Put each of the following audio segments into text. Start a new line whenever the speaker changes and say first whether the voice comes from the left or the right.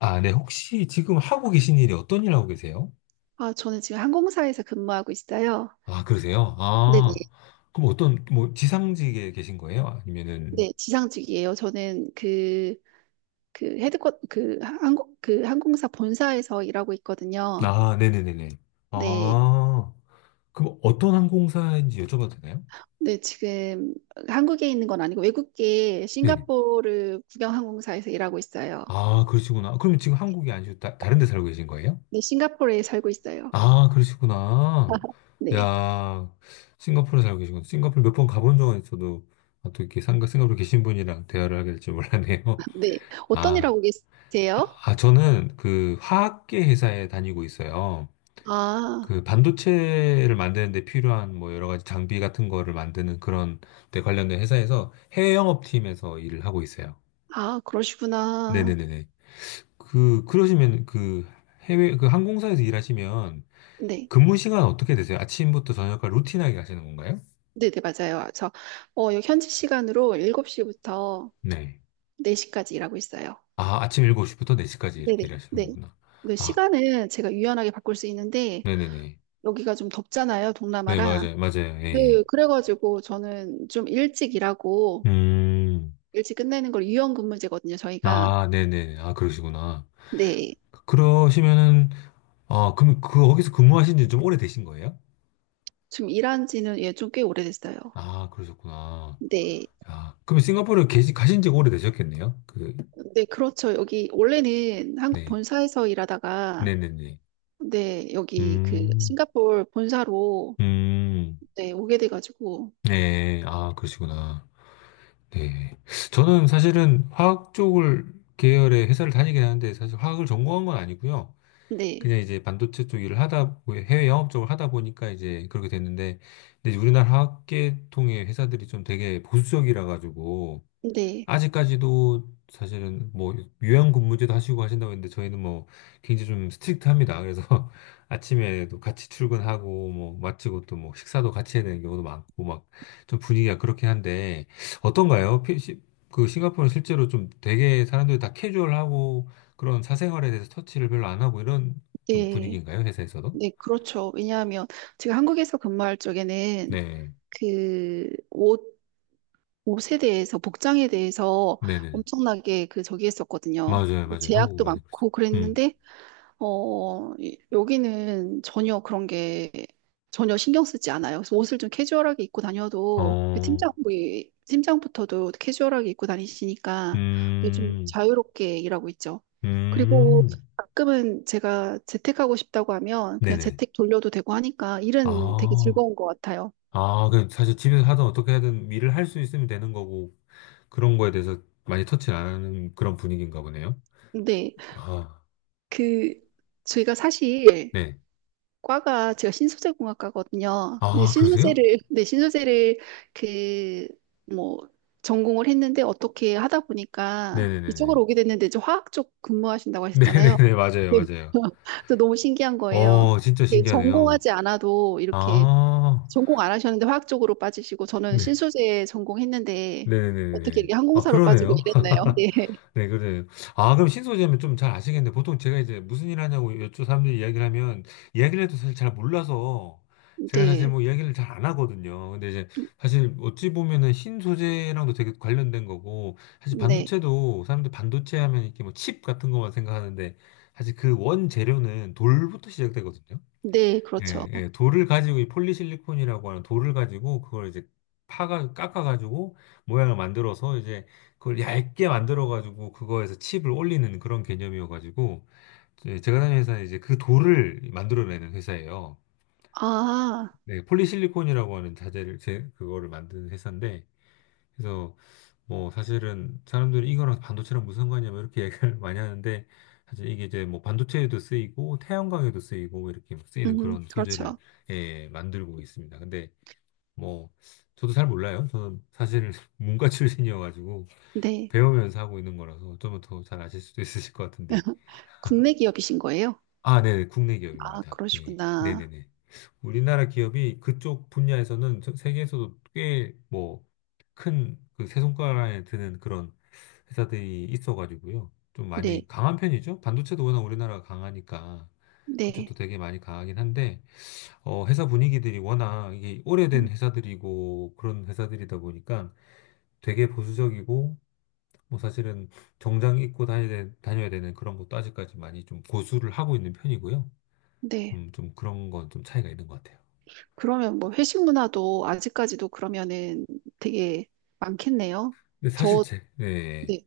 left: 아, 네. 혹시 지금 하고 계신 일이 어떤 일 하고 계세요?
right: 아, 저는 지금 항공사에서 근무하고 있어요.
left: 아, 그러세요? 아,
right: 네네.
left: 그럼 어떤, 뭐, 지상직에 계신 거예요? 아니면은,
right: 네, 지상직이에요. 저는 그 항공사 본사에서 일하고 있거든요.
left: 아, 네네네네.
right: 네.
left: 아, 그럼 어떤 항공사인지 여쭤봐도 되나요?
right: 네, 지금 한국에 있는 건 아니고 외국계
left: 네네.
right: 싱가포르 국영항공사에서 일하고 있어요.
left: 아, 그러시구나. 그럼 지금 한국이 아니시고 다른 데 살고 계신 거예요?
right: 네, 싱가포르에 살고 있어요.
left: 아, 그러시구나.
right: 네.
left: 야, 싱가포르에 살고 계시구나. 싱가포르 몇 번 가본 적은 있어도, 아, 또 이렇게 상가 싱가포르 계신 분이랑 대화를 하게 될 줄 몰랐네요.
right: 네. 어떤 일
left: 아.
right: 하고 계세요?
left: 아, 저는 그 화학계 회사에 다니고 있어요.
right: 아,
left: 그 반도체를 만드는데 필요한 뭐 여러 가지 장비 같은 거를 만드는 그런 데 관련된 회사에서 해외 영업팀에서 일을 하고 있어요.
right: 아, 그러시구나.
left: 네네네네. 그, 그러시면 그 해외, 그 항공사에서 일하시면
right: 네.
left: 근무 시간 어떻게 되세요? 아침부터 저녁까지 루틴하게 하시는 건가요?
right: 네네, 맞아요. 현지 시간으로 7시부터
left: 네.
right: 4시까지 일하고 있어요.
left: 아, 아침 7시부터 4시까지
right: 네네.
left: 이렇게 일하시는
right: 네.
left: 거구나.
right: 그
left: 아,
right: 시간은 제가 유연하게 바꿀 수 있는데,
left: 네네네.
right: 여기가 좀 덥잖아요,
left: 네,
right: 동남아라.
left: 맞아요. 맞아요. 예.
right: 네,
left: 예.
right: 그래가지고 저는 좀 일찍 일하고,
left: 음.
right: 일찍 끝내는 걸 유연 근무제거든요, 저희가.
left: 아, 네네. 아, 그러시구나.
right: 네.
left: 그러시면은, 아, 그럼 그, 거기서 근무하신 지 좀 오래되신 거예요?
right: 좀 일한 지는 예, 좀 꽤 오래됐어요.
left: 아, 그러셨구나.
right: 네.
left: 야, 그럼 싱가포르에 계시, 가신 지가 오래되셨겠네요? 그,
right: 네, 그렇죠. 여기, 원래는 한국
left: 네.
right: 본사에서 일하다가,
left: 네네네.
right: 네, 여기 그
left: 음,
right: 싱가포르 본사로,
left: 음,
right: 네, 오게 돼가지고,
left: 네. 아, 그러시구나. 네. 저는 사실은 화학 쪽을 계열의 회사를 다니긴 하는데, 사실 화학을 전공한 건 아니고요.
right: 네.
left: 그냥 이제 반도체 쪽 일을 하다, 해외 영업 쪽을 하다 보니까 이제 그렇게 됐는데, 근데 이제 우리나라 화학계통의 회사들이 좀 되게 보수적이라 가지고,
right: 네.
left: 아직까지도 사실은 뭐 요양 근무제도 하시고 하신다고 했는데 저희는 뭐 굉장히 좀 스트릭트합니다. 그래서 아침에도 같이 출근하고 뭐 마치고 또 뭐 식사도 같이 해야 되는 경우도 많고 막 좀 분위기가 그렇긴 한데 어떤가요? 그 싱가포르는 실제로 좀 되게 사람들이 다 캐주얼하고 그런 사생활에 대해서 터치를 별로 안 하고 이런 좀
right: 네.
left: 분위기인가요? 회사에서도?
right: 네, 그렇죠. 왜냐하면 제가 한국에서 근무할 적에는
left: 네.
right: 그 옷에 대해서, 복장에 대해서
left: 네네.
right: 엄청나게 그 저기 했었거든요.
left: 맞아요. 맞아요. 한국은
right: 제약도
left: 많이 그렇죠.
right: 많고
left: 음.
right: 그랬는데 여기는 전혀 그런 게 전혀 신경 쓰지 않아요. 그래서 옷을 좀 캐주얼하게 입고 다녀도 그
left: 어.
right: 팀장, 우리 팀장부터도 캐주얼하게 입고 다니시니까 요즘
left: 음.
right: 자유롭게 일하고 있죠. 그리고
left: 음.
right: 가끔은 제가 재택하고 싶다고 하면 그냥
left: 네네.
right: 재택 돌려도 되고 하니까 일은 되게
left: 아,
right: 즐거운 것 같아요.
left: 아, 그 사실 집에서 하든 어떻게 하든 일을 할 수 있으면 되는 거고 그런 거에 대해서 많이 터치를 안 하는 그런 분위기인가 보네요.
right: 근데
left: 아,
right: 그 저희가 사실
left: 네.
right: 과가 제가 신소재 공학과거든요. 이제
left: 아, 그러세요?
right: 신소재를 네, 신소재를 그 뭐 전공을 했는데 어떻게 하다 보니까
left: 네네네네.
right: 이쪽으로 오게 됐는데 이제 화학 쪽 근무하신다고 하셨잖아요.
left: 네네네, 맞아요,
right: 네.
left: 맞아요.
right: 그래서 너무 신기한 거예요.
left: 어, 진짜
right: 이게
left: 신기하네요.
right: 전공하지 않아도 이렇게
left: 아,
right: 전공 안 하셨는데 화학 쪽으로 빠지시고 저는
left: 네.
right: 신소재 전공했는데 어떻게
left: 네네네네.
right: 이렇게
left: 아,
right: 항공사로 빠지고
left: 그러네요.
right: 이랬나요? 네.
left: 네, 그래요. 아, 그럼 신소재면 좀 잘 아시겠네. 보통 제가 이제 무슨 일 하냐고 여쭈 사람들이 이야기를 하면, 이야기를 해도 사실 잘 몰라서, 제가 사실
right: 네.
left: 뭐 이야기를 잘 안 하거든요. 근데 이제 사실 어찌 보면은 신소재랑도 되게 관련된 거고, 사실
right: 네.
left: 반도체도 사람들 반도체 하면 이렇게 뭐 칩 같은 것만 생각하는데, 사실 그 원재료는 돌부터 시작되거든요.
right: 네, 그렇죠.
left: 예, 예, 돌을 가지고 이 폴리실리콘이라고 하는 돌을 가지고 그걸 이제 파가 깎아가지고 모양을 만들어서 이제 그걸 얇게 만들어가지고 그거에서 칩을 올리는 그런 개념이어가지고 이제 제가 다니는 회사는 이제 그 돌을 만들어내는 회사예요.
right: 아,
left: 네, 폴리실리콘이라고 하는 자재를 제 그거를 만드는 회사인데 그래서 뭐 사실은 사람들이 이거랑 반도체랑 무슨 상관이냐면 이렇게 얘기를 많이 하는데 사실 이게 이제 뭐 반도체에도 쓰이고 태양광에도 쓰이고 이렇게 막 쓰이는 그런 소재를
right: 그렇죠.
left: 예, 만들고 있습니다. 근데 뭐 저도 잘 몰라요. 저는 사실 문과 출신이어가지고
right: 네.
left: 배우면서 하고 있는 거라서 좀 더 잘 아실 수도 있으실 것 같은데
right: 국내 기업이신 거예요?
left: 아, 네네. 국내
right: 아,
left: 기업입니다. 예.
right: 그러시구나.
left: 네네네. 우리나라 기업이 그쪽 분야에서는 전 세계에서도 꽤 뭐 큰 그 세 손가락에 드는 그런 회사들이 있어가지고요. 좀 많이
right: 네,
left: 강한 편이죠. 반도체도 워낙 우리나라가 강하니까
right: 네,
left: 그쪽도 되게 많이 강하긴 한데 어, 회사 분위기들이 워낙 이게 오래된
right: 음,
left: 회사들이고 그런 회사들이다 보니까 되게 보수적이고 뭐 사실은 정장 입고 다녀야 되는 그런 것도 아직까지 많이 좀 고수를 하고 있는 편이고요.
right: 네.
left: 좀 그런 건 좀 차이가 있는 것 같아요.
right: 그러면 뭐 회식 문화도 아직까지도 그러면은 되게 많겠네요.
left: 근데 사실
right: 저,
left: 네,
right: 네,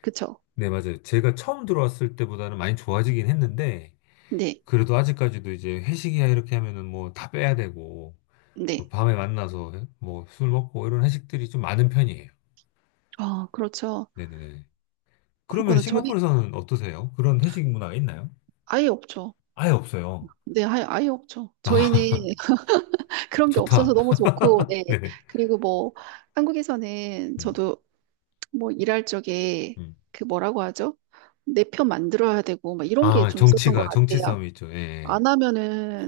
right: 그쵸.
left: 네, 맞아요. 제가 처음 들어왔을 때보다는 많이 좋아지긴 했는데,
right: 네,
left: 그래도 아직까지도 이제 회식이야 이렇게 하면은 뭐 다 빼야 되고, 뭐
right: 네.
left: 밤에 만나서 뭐 술 먹고 이런 회식들이 좀 많은 편이에요.
right: 아, 그렇죠.
left: 네네네. 그러면
right: 그렇구나. 저희
left: 싱가포르에서는 어떠세요? 그런 회식 문화가 있나요?
right: 아예 없죠.
left: 아예 없어요.
right: 네, 아예, 아예 없죠.
left: 아,
right: 저희는 그런 게 없어서
left: 좋다.
right: 너무 좋고, 네.
left: 네.
right: 그리고 뭐 한국에서는
left: 음,
right: 저도 뭐 일할 적에
left: 음.
right: 그 뭐라고 하죠? 내 편 만들어야 되고, 막 이런 게
left: 아,
right: 좀 있었던 것
left: 정치가, 정치
right: 같아요.
left: 싸움이 있죠. 예.
right: 안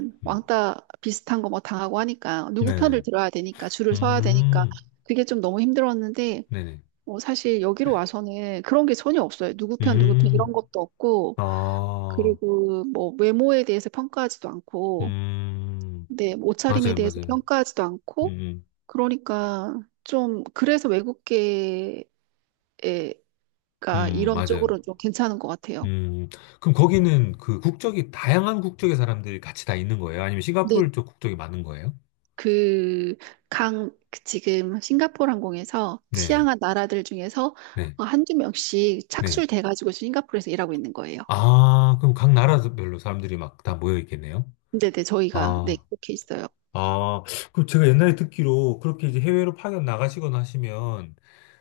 left: 예. 음.
right: 왕따 비슷한 거 뭐 당하고 하니까 누구 편을
left: 네.
right: 들어야 되니까 줄을 서야 되니까
left: 음,
right: 그게 좀 너무 힘들었는데
left: 네네.
right: 사실 여기로 와서는 그런 게 전혀 없어요. 누구 편 누구 편
left: 음.
right: 이런 것도 없고
left: 아,
right: 그리고 뭐 외모에 대해서 평가하지도 않고
left: 음,
right: 네, 뭐 옷차림에
left: 맞아요,
right: 대해서
left: 맞아요.
right: 평가하지도 않고
left: 음,
right: 그러니까 좀 그래서 외국계가 이런
left: 맞아요.
right: 쪽으로는 좀 괜찮은 것 같아요.
left: 음, 그럼 거기는 그 국적이 다양한 국적의 사람들이 같이 다 있는 거예요? 아니면
right: 네,
left: 싱가포르 쪽 국적이 많은 거예요?
right: 그 그 지금 싱가포르 항공에서
left: 네,
right: 취향한 나라들 중에서
left: 네,
right: 한두 명씩
left: 네.
right: 착출돼가지고 싱가포르에서 일하고 있는 거예요.
left: 아, 그럼 각 나라별로 사람들이 막 다 모여 있겠네요?
right: 근데 네, 저희가 네,
left: 아,
right: 그렇게 있어요.
left: 아, 그럼 제가 옛날에 듣기로 그렇게 이제 해외로 파견 나가시거나 하시면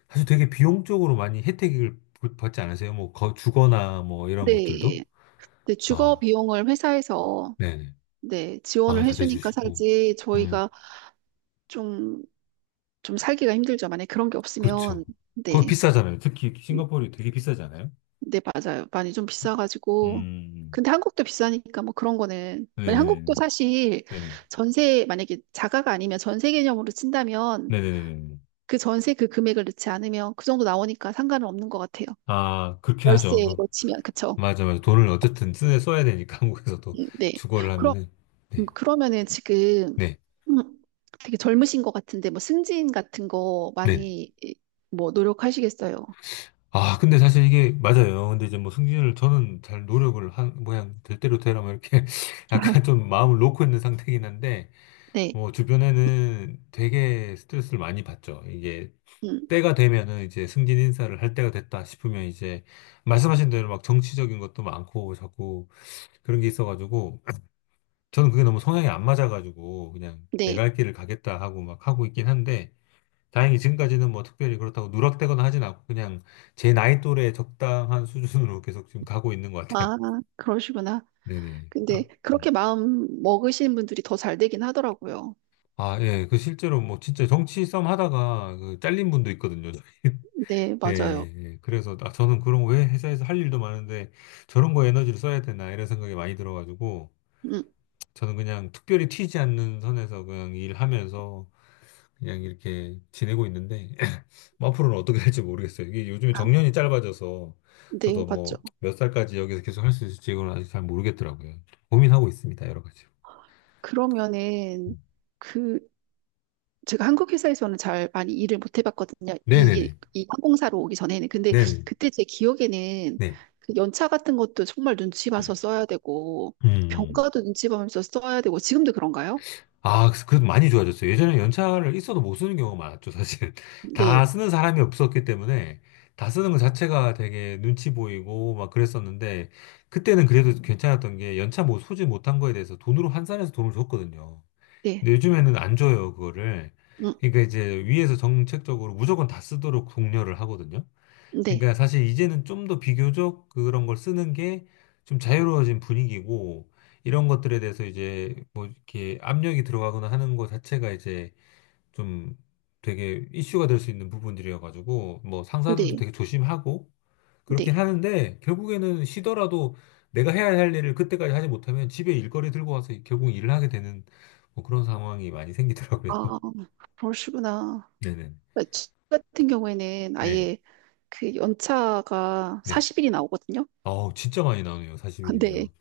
left: 사실 되게 비용적으로 많이 혜택을 받지 않으세요? 뭐, 주거나 뭐 이런 것들도?
right: 네, 네, 주거
left: 아,
right: 비용을 회사에서
left: 네네.
right: 네, 지원을
left: 아, 다
right: 해주니까
left: 대주시고.
right: 살지
left: 음,
right: 저희가 좀, 좀 살기가 힘들죠. 만약에 그런 게
left: 그렇죠.
right: 없으면
left: 거기
right: 네.
left: 비싸잖아요. 특히 싱가포르 되게 비싸잖아요.
right: 네, 맞아요. 많이 좀 비싸가지고.
left: 음,
right: 근데 한국도 비싸니까 뭐 그런 거는. 만약 한국도
left: 네네네네.
right: 사실
left: 네네.
right: 전세, 만약에 자가가 아니면 전세 개념으로 친다면
left: 네네네네.
right: 그 전세 그 금액을 넣지 않으면 그 정도 나오니까 상관은 없는 것 같아요.
left: 아, 그렇게 하죠.
right: 월세로
left: 그,
right: 치면, 그쵸?
left: 맞아, 맞아. 돈을 어쨌든 써야 되니까 한국에서도
right: 네.
left: 주거를
right: 그럼,
left: 하면은. 네,
right: 그러면은 지금
left: 네,
right: 음, 되게 젊으신 것 같은데 뭐 승진 같은 거
left: 네.
right: 많이 이, 뭐 노력하시겠어요?
left: 아, 근데 사실 이게 맞아요. 근데 이제 뭐 승진을 저는 잘 노력을 될 대로 되라 뭐 이렇게 약간 좀 마음을 놓고 있는 상태긴 한데,
right: 네.
left: 뭐 주변에는 되게 스트레스를 많이 받죠. 이게
right: 음,
left: 때가 되면은 이제 승진 인사를 할 때가 됐다 싶으면 이제 말씀하신 대로 막 정치적인 것도 많고 자꾸 그런 게 있어가지고 저는 그게 너무 성향이 안 맞아가지고 그냥
right: 네.
left: 내가 할 길을 가겠다 하고 막 하고 있긴 한데 다행히 지금까지는 뭐 특별히 그렇다고 누락되거나 하진 않고 그냥 제 나이 또래 적당한 수준으로 계속 지금 가고 있는 것 같아요.
right: 아, 그러시구나.
left: 네네.
right: 근데
left: 아,
right: 그렇게
left: 음.
right: 마음 먹으시는 분들이 더 잘 되긴 하더라고요.
left: 아, 예. 그 실제로 뭐 진짜 정치 싸움 하다가 그 잘린 분도 있거든요.
right: 네,
left: 예,
right: 맞아요.
left: 예. 그래서 저는 그런 거 왜 회사에서 할 일도 많은데 저런 거 에너지를 써야 되나 이런 생각이 많이 들어가지고
right: 음,
left: 저는 그냥 특별히 튀지 않는 선에서 그냥 일하면서 그냥 이렇게 지내고 있는데 뭐 앞으로는 어떻게 할지 모르겠어요. 이게 요즘에
right: 아,
left: 정년이 짧아져서
right: 네,
left: 저도
right: 맞죠.
left: 뭐 몇 살까지 여기서 계속 할 수 있을지 이건 아직 잘 모르겠더라고요. 고민하고 있습니다. 여러 가지.
right: 그러면은
left: 음.
right: 그 제가 한국 회사에서는 잘 많이 일을 못 해봤거든요. 이,
left: 네네네.
right: 이 항공사로 오기 전에는. 근데
left: 네네.
right: 그때 제 기억에는
left: 네.
right: 그 연차 같은 것도 정말 눈치 봐서 써야 되고
left: 음.
right: 병가도 눈치 보면서 써야 되고 지금도 그런가요?
left: 아, 그- 래도 많이 좋아졌어요. 예전에 연차를 있어도 못 쓰는 경우가 많았죠, 사실. 다
right: 네,
left: 쓰는 사람이 없었기 때문에 다 쓰는 것 자체가 되게 눈치 보이고 막 그랬었는데 그때는 그래도 괜찮았던 게 연차 뭐 소지 못한 거에 대해서 돈으로 환산해서 돈을 줬거든요.
right: 네,
left: 근데 요즘에는 안 줘요, 그거를.
right: 음,
left: 그러니까 이제 위에서 정책적으로 무조건 다 쓰도록 독려를 하거든요.
right: 네,
left: 그러니까 사실 이제는 좀 더 비교적 그런 걸 쓰는 게 좀 자유로워진 분위기고 이런 것들에 대해서 이제 뭐 이렇게 압력이 들어가거나 하는 것 자체가 이제 좀 되게 이슈가 될 수 있는 부분들이어가지고 뭐 상사들도
right: 네,
left: 되게 조심하고 그렇긴
right: 네.
left: 하는데 결국에는 쉬더라도 내가 해야 할 일을 그때까지 하지 못하면 집에 일거리 들고 와서 결국 일을 하게 되는 뭐 그런 상황이 많이 생기더라고요.
right: 아, 그러시구나.
left: 네네.
right: 그러니까 저 같은 경우에는
left: 네.
right: 아예 그 연차가
left: 네.
right: 40일이 나오거든요.
left: 아우 진짜 많이 나오네요.
right: 네.
left: 40일이면.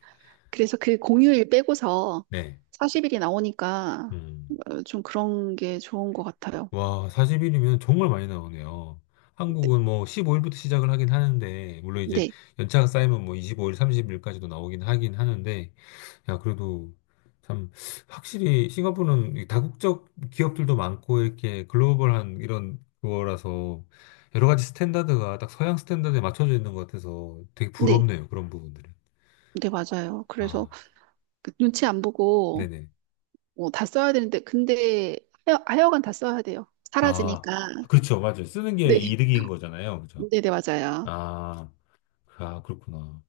right: 그래서 그 공휴일 빼고서
left: 네.
right: 40일이 나오니까
left: 음.
right: 좀 그런 게 좋은 것 같아요.
left: 와, 40일이면 정말 많이 나오네요. 한국은 뭐 15일부터 시작을 하긴 하는데, 물론 이제
right: 네.
left: 연차가 쌓이면 뭐 25일, 30일까지도 나오긴 하긴 하는데, 야, 그래도 참, 확실히 싱가포르는 이 다국적 기업들도 많고, 이렇게 글로벌한 이런 거라서, 여러 가지 스탠다드가 딱 서양 스탠다드에 맞춰져 있는 것 같아서 되게
right: 네.
left: 부럽네요, 그런 부분들은.
right: 네, 맞아요. 그래서
left: 아,
right: 그 눈치 안 보고
left: 네네.
right: 뭐 다 써야 되는데, 근데 하여간 다 써야 돼요.
left: 아,
right: 사라지니까.
left: 그렇죠. 맞아요. 쓰는 게
right: 네.
left: 이득인 거잖아요. 그죠?
right: 네, 네, 맞아요.
left: 아, 아, 그렇구나.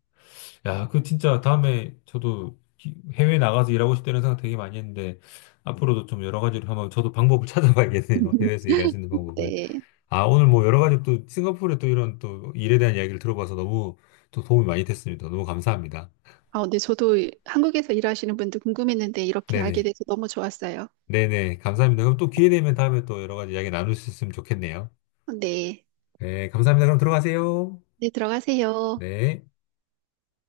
left: 야, 그 진짜 다음에 저도 해외 나가서 일하고 싶다는 생각 되게 많이 했는데 앞으로도 좀 여러 가지로 한번 저도 방법을 찾아봐야겠네요. 해외에서 일할 수 있는 방법을.
right: 네.
left: 아, 오늘 뭐 여러 가지 또 싱가포르의 또 이런 또 일에 대한 이야기를 들어봐서 너무 또 도움이 많이 됐습니다. 너무 감사합니다.
right: 아, 근데 저도 한국에서 일하시는 분들 궁금했는데 이렇게 알게
left: 네네.
right: 돼서 너무 좋았어요.
left: 네네. 감사합니다. 그럼 또 기회 되면 다음에 또 여러 가지 이야기 나눌 수 있으면 좋겠네요.
right: 네.
left: 네, 감사합니다. 그럼 들어가세요.
right: 네, 들어가세요.
left: 네.